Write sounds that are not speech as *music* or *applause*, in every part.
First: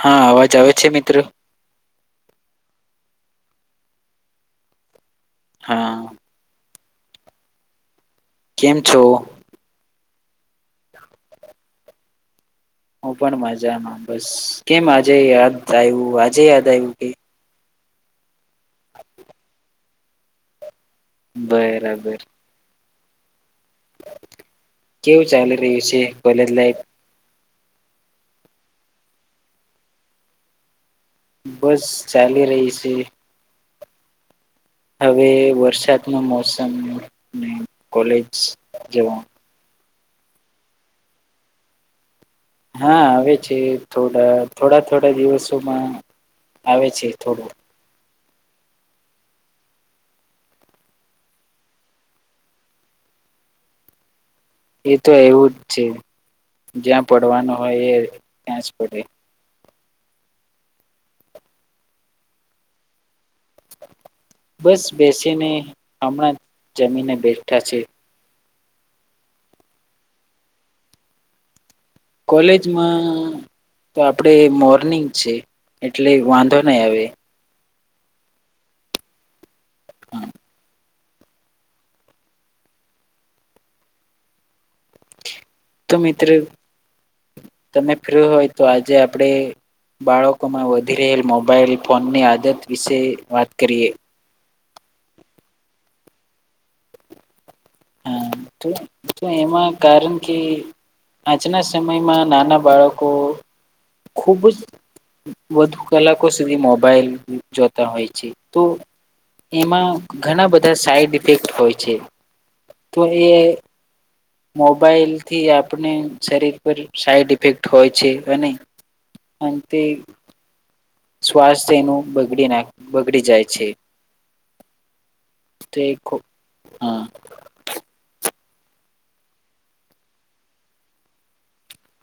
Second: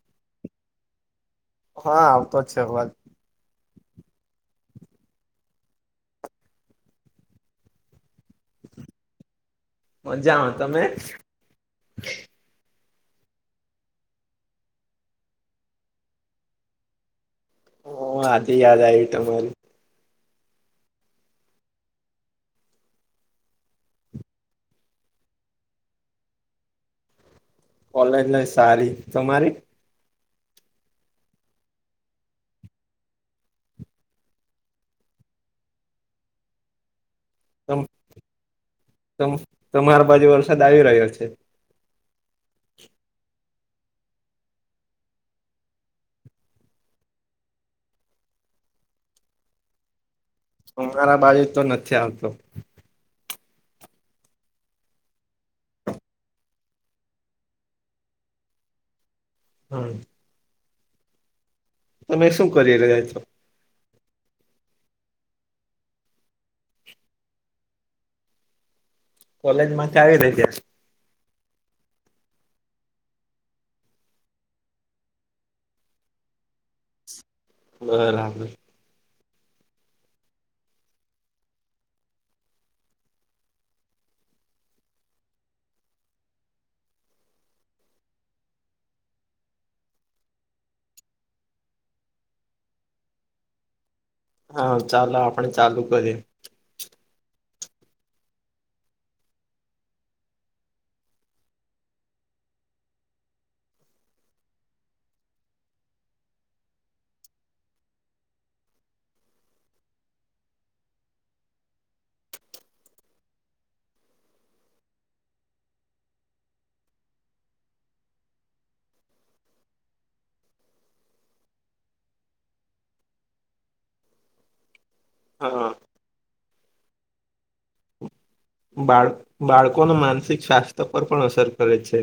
હા અવાજ આવે છે મિત્ર હા આવતો જ છે અવાજ. હા. કેમ છો? મજામાં તમે હું પણ મજામાં બસ કેમ આજે યાદ આવ્યું આજે યાદ આયવુ કે હ આજે યાદ આયવી તમારી બરાબર. કેવું ચાલી રહ્યું છે કોલેજ લાઈફ કોલેજ લાઈ સારી તમારી બસ ચાલી રહી છે. હવે વરસાદ નો મોસમને તમ કોલેજ જવા તમ તમારા બાજુ વરસાદ આવી રહ્યો છે હા આવે છે થોડા થોડા થોડા દિવસોમાં આવે છે થોડું *unintelligible* બાજુ તો નથી આવતો. એ તો એવું જ છે જ્યાં પડવાનું હોય એ ત્યાં જ પડે. હમ્મ. તમે શું કરી રહ્યા છો? બસ બેસીને હમણાં જમીને બેઠા છે. કોલેજ માંથી આવી *unintelligible* કોલેજમાં તો આપણેે મોર્નિંગ છે એટલે વાંધો નય આવે બરાબર. *inaudible* તો મિત્ર તમે ફ્ર હોય તો આજે આપણેે બાળકોમાં વધી રહેલ મોબાઈલ ફોનની આદત વિશે વાત કરીએ. હા ચાલ આપણે ચાલુ કરીએ. હા તો એમાં કારણ કે આજના સમયમાં નાના બાળકો ખુબ જ વધુ કલાકો સુધી મોબાઈલ જોતા હોય છે તો એમાં ઘણા બધા સાઈડ ઇફેક્ટ હોય છે તો એ મોબાઈલ થી આપણે શરીર પર સાઈડ ઇફેક્ટ હોય છે *unintelligible* અન તે સ્વાસ્થ્યનું બગડી નાખ બગડી જાય છે. હા તેખ હા. બાળ બાળકોના માનસિક સ્વાસ્થ્ય પર પણ અસર કરે છે.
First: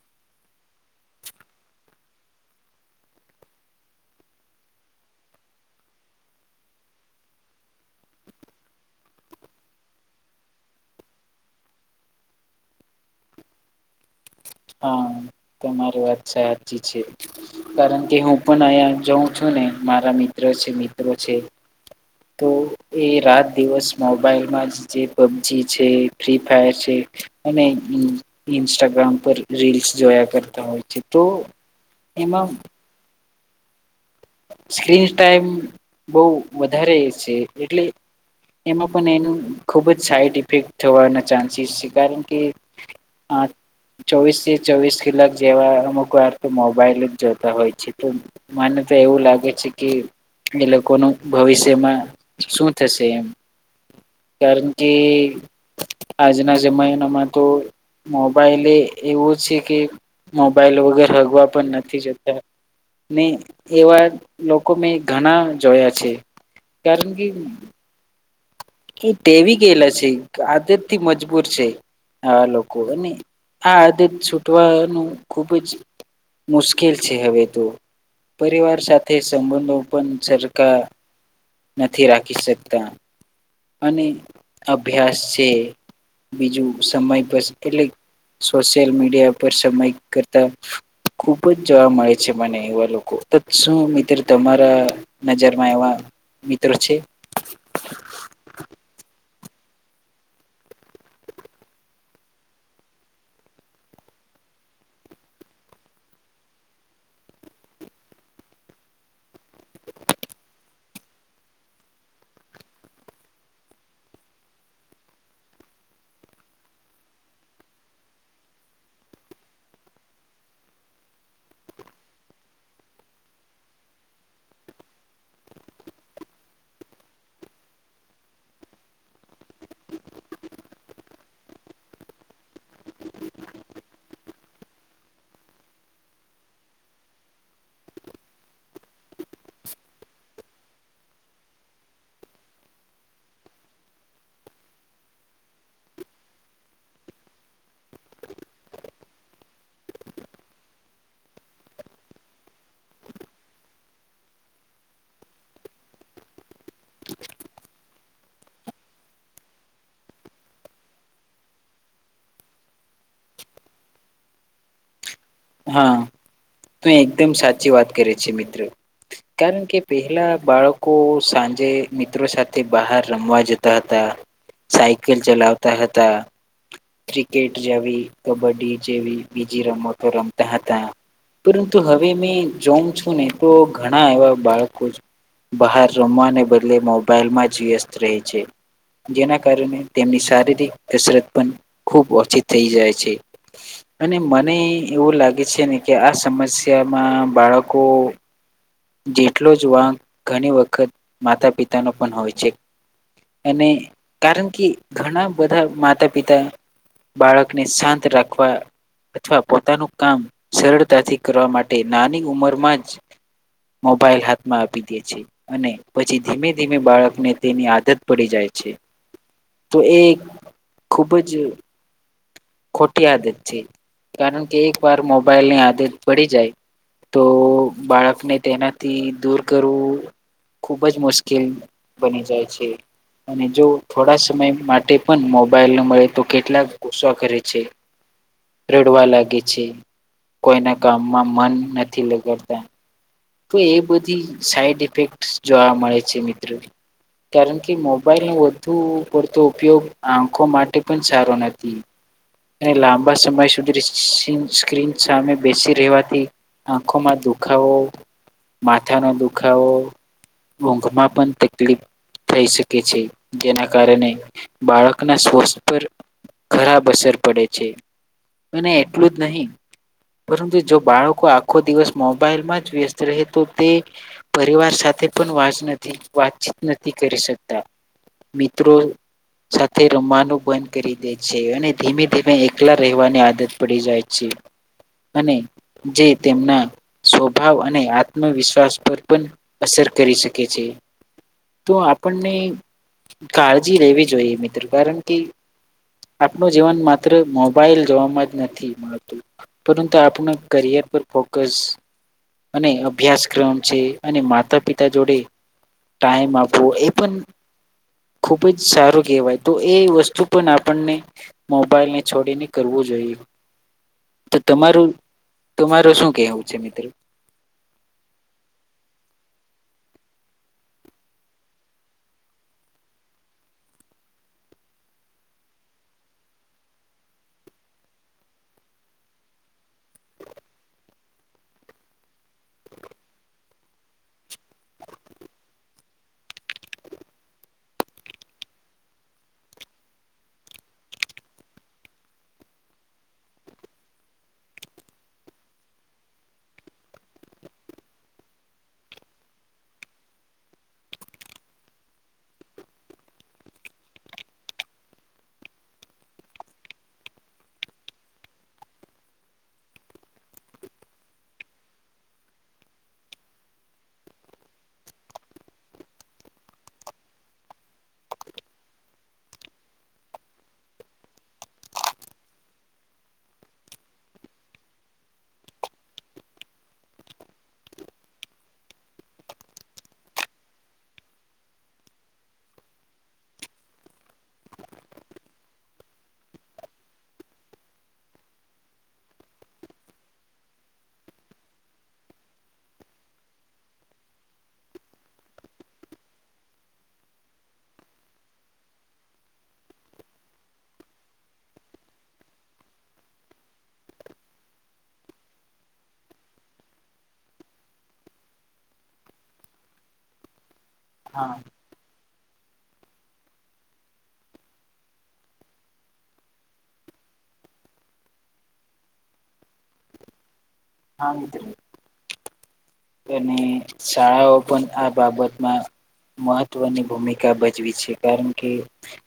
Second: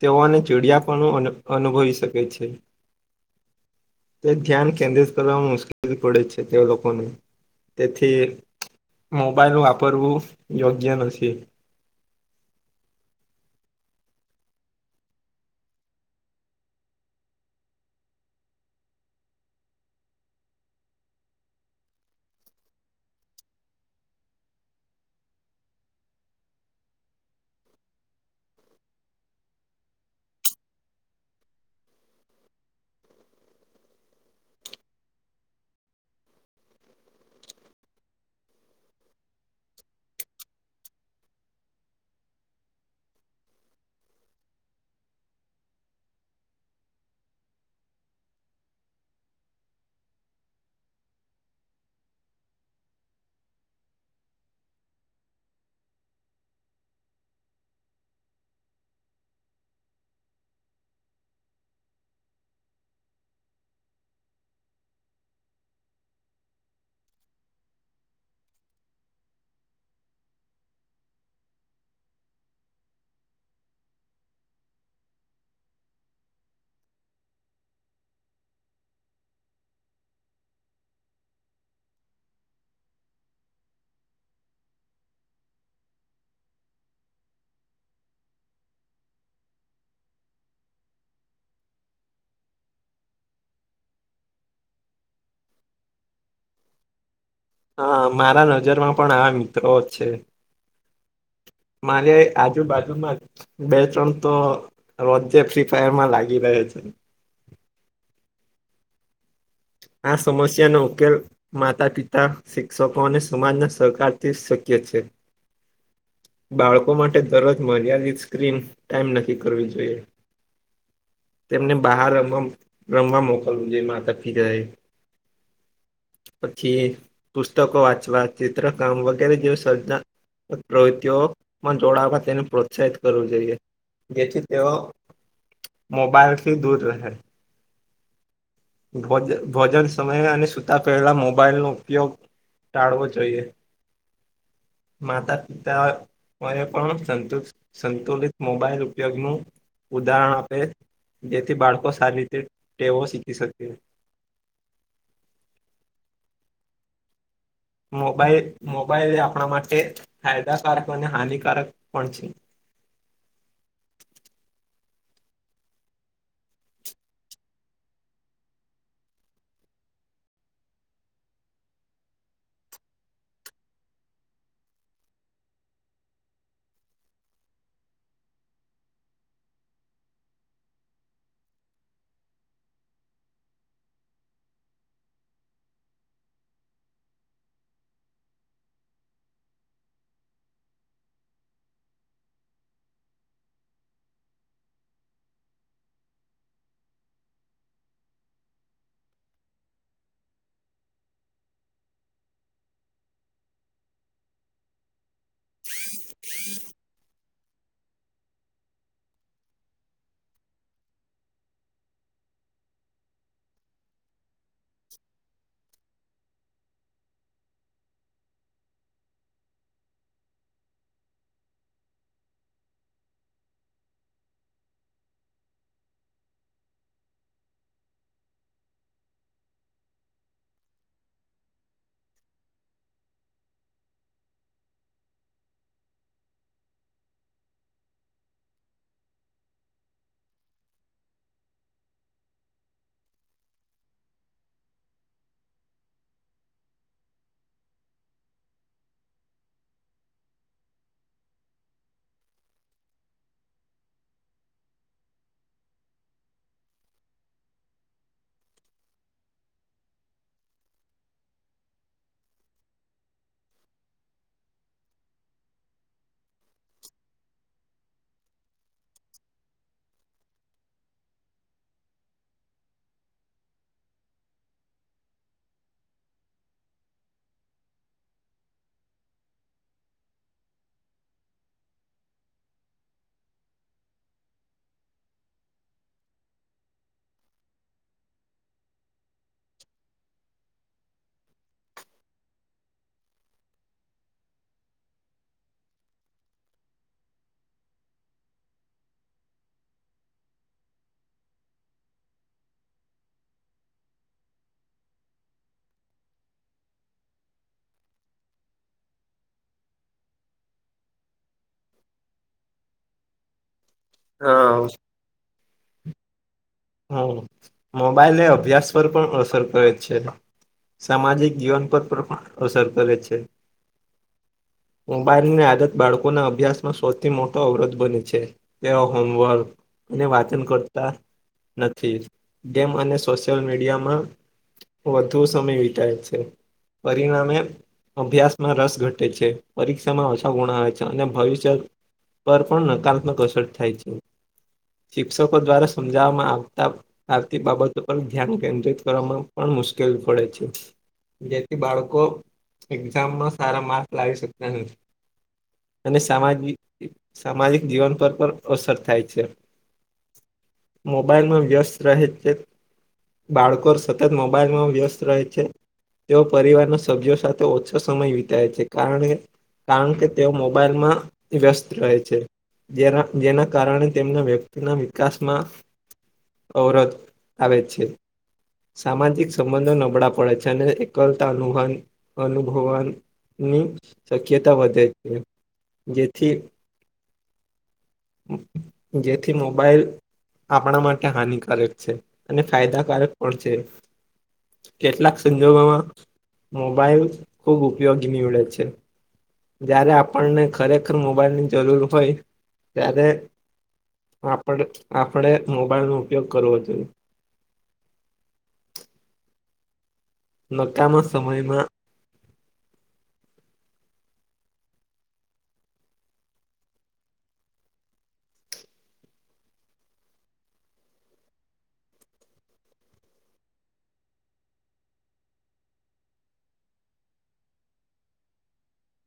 તેઓને ચીડિયાપનું અનુભવી શકે છે. તે ધ્યાન કેન્દ્રિત કરવામાં મુશ્કેલ પડે છે તે લોકોને. તેથી મોબાઈલ વાપરવું યોગ્ય નથી. હા તમારી વાત સાચી છે કારણ કે હું પણ અહિયાં જઉં છું. મારા મિત્ર છે મિત્રો છે. તો એ રાત દિવસ મોબાઈલમાં જ જે પબજી છે ફ્રી ફાયર છે. અને ઇન્સ્ટાગ્રામ પ રીલ્સ જોયા કરતા હોય છે તો એમાં સ્ક્રીન ટાઈમ બઉ વધારે છે એટલે એમાં પણ એનું ખૂબ જ સાઈડ ઇફેક્ટ થવાના ચાન્સીસ છે કારણ કે હા. ચોવીસથી ચોવીસ કલાક જેવા અમુક વાર તો મોબાઈલ જ જોતા હોય છે તો મ ને એવું લાગે છે કે એ લોકોનું ભવિષ્યમાં શું થશે એમ. કારણ કે આજના જમાનામાં તો મોબાઈલ એવું છે કે મોબાઈલ વગર હગવા પણ નથી જતા. ને એવા લોકો મેં ઘણા જોયા છે કારણ કે કે વી ગયલા છે આદત થી મજબૂર છે. હ લોકો અને આ આદત છૂટવાનું ખુબ જ મુશ્કેલ છે હતું. પરિવાર સાથે સંબંધો પણ સરખા નથી રાખી શકતા. અને અભ્યાસ છે. બીજું સમય પર કેટક સોશિયલ મીડિયા પર સમય કરતા ખુબ જ જોવા મળે છે મને એવા લોકો શું મિત્ર તમારા નજરમાં એવા મિતર છે. હા મારા નજરમાં પણ આ મિત્રો જ છે. મારે આજુબાજુમાં બે ત્રણ તો રોજે ફ્રી ફાયર માં લાગી રહ્યો. *inaudible* *inaudible* આ સમસ્યાનો ઉકેલ માતા પિતા શિક્ષકો અને સમાજના સહકારથી શક્ય છે. *inaudible* બાળકો માટે દરજ મર્યાદિત સ્ક્રીન ટાઈમ નક્કી કરવી જોઈએ. તેમને બહાર રમવા રમવા મોકલવું જોઈ માતા પિતા એ *inaudible* પછી પુસ્તકો વાંચવા ચિત્રકામ વગેરે જેવ સર્જાન પ્રવૃત્તિઓમાં જોડાવતા તેને પ્રોત્સાહિત કરવું જોઈએ. જેથી તેઓ મોબાઈલ થી દૂર રહે. ભોજન સમય અને સુતા પહેલા મોબાઈલ નો ઉપયોગ ટાળવો જોઈએ માતા પિતા અ એ પણુ સંતુલિત મોબાઈલ ઉપયોગ નું ઉદાહરણ આપે જેથી બાળકો સારી રીતે ટેવો શીખી શકે *inaudible* મોબાઈલ મોબાઈલ એ આપણા માટે ફાયદાકારક અને હાનિકારક પણ છે *unintelligible* હા તું એકદમ સાચી વાત કરે છે મિત્રો કારણ કે પેલા બાળકો સાંજે મિત્રો સાથે બહાર રમવા જતા હતા સાયકલ ચલાવતા હતા ક્રિકેટ જેવી કબડ્ડી જેવી બીજી રમતો રમતા હતા પરંતુ હવે મે જોમ છું ને તો ઘણા એવા બાળકો બહાર રમવાને બદલે મોબાઈલમાં જ વ્યસ્ત રહે છે જેના કારણે તેમની શારીરિક કસરત પણ ખૂબ ઓછી થઈ જાય છે અને મને એવું લાગે છે ને કે આ સમસ્યામાં બાળકો જેટલો જ વાંક ઘણી વખત માતા પિતાનો પણ હોય છે અને કારણ કે ઘણા બધા માતા પિતા બાળકને શાંત રાખવા અથવા પોતાનું ક સરળતાથી કરવા માટે નાની ઉંમરમાં જ મોબાઈલ આપી દે છે અને પછી ધીમે ધીમે બાળકને તેની આદત પડી જાય છે તો એ ખૂબ જ ખોટી આદત છે કારણ કે એક વાર મોબાઈલની આદત પડી જાય તો બાળકને તેનાથી દૂર કરવું ખુબ જ મુશ્કેલ બની જાય છે અને જો થોડા સમય માટે પણ મોબાઈલ મળે તો કેટલાક ગુસ્સા કરે છે પ છે રડવા લાગે છે કોઈના કામમાં મન નથી લગાડતા તો એ બધી સાઈડ ઇફેક્ટ જોવા મળે છે મિત્રો કારણ કે મોબાઈલનો વધુ પડતો ઉપયોગ આંખો માટે પણ સારો નથી અને લાંબા સમય સુધી સ્ક્રીન સામે બેસી રહેેવાથી આંખોમાં દુખાવો માથાનો દુખાવો ઊંઘમાં પણ તકલીફ થઈ શકે છે જેના કારણે બાળકના સ્ોર્સ પર ખરાબ અસર પડે છે અને એટલું જ નહીિ પરંતુ જો બાળકો આખો દિવસ મોબાઈલમાં જ વ્યસ્ત રહે તો તે પરિવાર સાથે પણ વા નથી વાતચીત નથી કરી શકતા મિત્રો સાથે રમવાનું બંધ કરી દે છે અને ધીમે તે એકલા રહેવાની આદત પડી જાય છે અને જે તેમના સ્વભાવ અને આત્મવિશ્વાસ પર પણ અસર કરી શકે છે તો આપણને કાળજી લેવી જોઈએ મિત્રો કારણ કે આપણું જીવન માત્ર મા મોબાઈલ જોવામાં જ નથી મળતું પરંતુ આપણ કરિયર પર ફોકસ અને અભ્યાસક્રમ છે અને માતા પિતા જોડે ટાઈમ આપવો એ પણ ખુબ જ સારું કહેવાય તો એ વસ્તુ પણ આપણને મો મોલ ને છોડીને કરવું જોઈએ તો હા તમારું તમારું શું કેવું હમ મોબાઈલ એ અભ્યાસ પર પણ અસર કરે છે સામાજિક જીવન પરમા અસર કરે છે મોબાઈલની આદત બાળકોના અભ્યાસમાં સૌથી મોટો અવરોધ બને છે તેઓ હોમવર્ક અને વાચન કરતા નથી ગેમ અને સોશિયલ મીડિયામાં વધુ સમય વિતાય છે. પરિણામે અભ્યાસમાં રસ ઘટે છે પરીક્ષામાં ઓછા ગુણ આવે છે અને ભવિષ્ય પર પણ નકારાત્મક અસર થાય છે. શિક્ષકો દ્વારા સમજાવવામાં આવતા આવતી બાબતો પર ધ્યાન કેન્દ્રિત કરવામાં પણ મુશ્કેલ પડે છે. જેથી બાળકો એક્ઝામમાં સારા માર્ક લાવી શકે. નહી. અને સામાજ સામાજિક જીવન પર પણ અસર થાય છે. મોબાઈલમાં વ્યસ્ત રહે છે બાળકો સતત મોબાઈલમાં વ્યસ્ત રહે છે. તેઓ પરિવારના સભ્યો સાથે ઓછો સમય વિતાય છે કારણ કે કારણ કે તેઓ મોબાઈલમાં વ્યસ્ત રહે છે. જેના જેના કારણે તેમના વ્યક્તિના વિકાસમાં અવરોધ આવે છે. સામાજિક સંબંધો નબળા પડે છે અને એકલતા અનુભાની અનુભવન ની શક્યતા વધે છે. જેથી જેથી મોબાઈલ આપણા માટે હાનિકારક છે અને ફાયદાકારક પણ છે. કેટલાક સંજોગોમાં મોબાઈલ ખૂબ ઉપયોગી નીવડે છે. જયારે આપણને ખરેખર મોબાઈલની જરૂર હોય ત્યારે આપણે આપણે મોબાઈલનો ઉપયોગ કરવો જોઈએ. *inaudible* નકામા હા સમયમાં આ મિતે તેને શાળાઓ પણ આ બાબતમાં મહત્વની ભૂમિકા ભજવી છે. કારણ કે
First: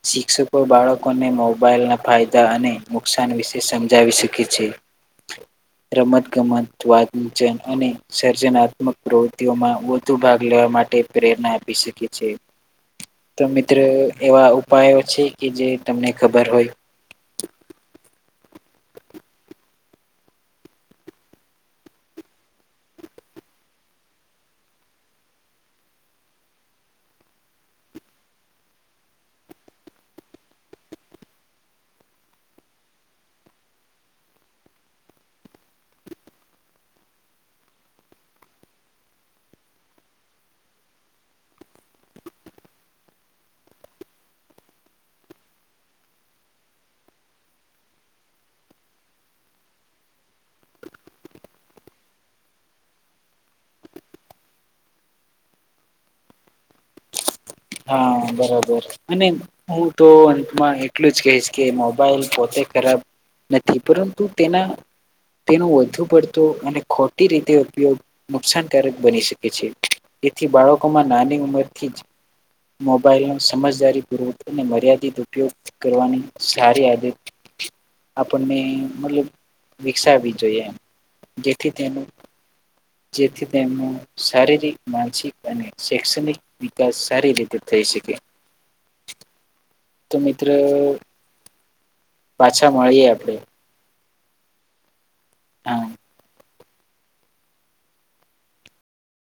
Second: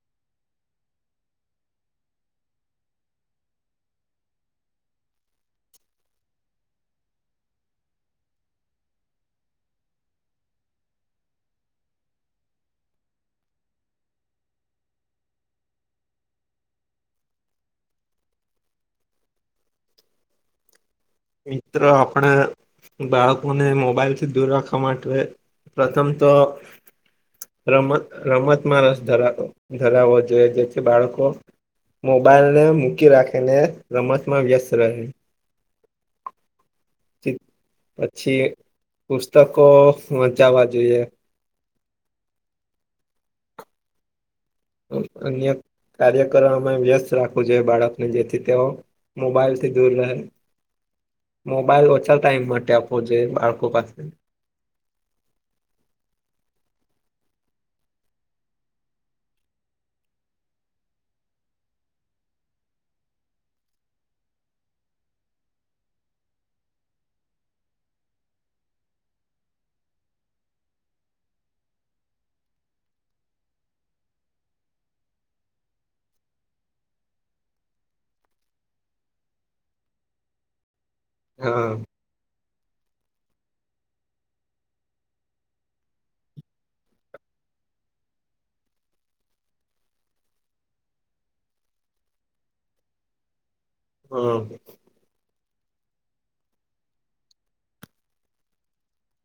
શિક્ષકો બાળકોને મોબાઈલ ના ફાયદા અને નુકસાન વિશે સમજાવી શકે છે. રમત ગમત, વાદજન અને સર્જના મક પ્રવૃત્તિઓમાં વધુ ભાગ લેવા માટે પ્રેરણા આપી શકે છે. તો મિત્રો એવા ઉપાયો છે કે જે તમને ખબર હોય? *unintelligible* *unintelligible* મિત્રો આપણે બાળકોને મોબાઈલ થી દૂર રાખવા માટે પ્રથમ તો રમત રમતમાં રસ ધરા ધરાવવો જોઈએ જેથી બાળકો મોબાઈલને મૂકી રાખીને રમતમાં વ્યસ્ત રહે. ચિત પછી પુસ્તકો મચાવા જોઈએ. તો અન્ય કાર્ય કરવામાં વ્યસ્ત રાખવું જોઈએ બાળકને જેથી તેઓ મોબાઈલથી દૂર રહે. *unintelligible* મોબાઈલ ઓછા ટાઈમ માટે આપવો જોઈએ બાળકો પાસે. *inaudible* હા, બરાબર અને હું તો અંતમાં એટલું જ કહીશ કે મોબાઈલ પોતે ખરાબ નથી પરંતુ તેના તેનો વધુ પડતું અને ખોટી રીતે ઉપયોગ નુકસાનકારક બની શકે છે. તેથી બાળકોમાં નાની ઉંમરથી જ મોબાઈલનો સમજદારી પૂર્વક અને મર્યાદિત ઉપયોગ કરવાની સારી આદત આપણને મતલબ વિકસાવવી જોઈએ એમ. હા જેથી તેનું જેથી તેમનો શારીરિક, માનસિક અને શૈક્ષણિક વિકાસ સારી રીતે થઈ શકે. તો મિત્ર પાછા મળીએ આપડે. હમ હા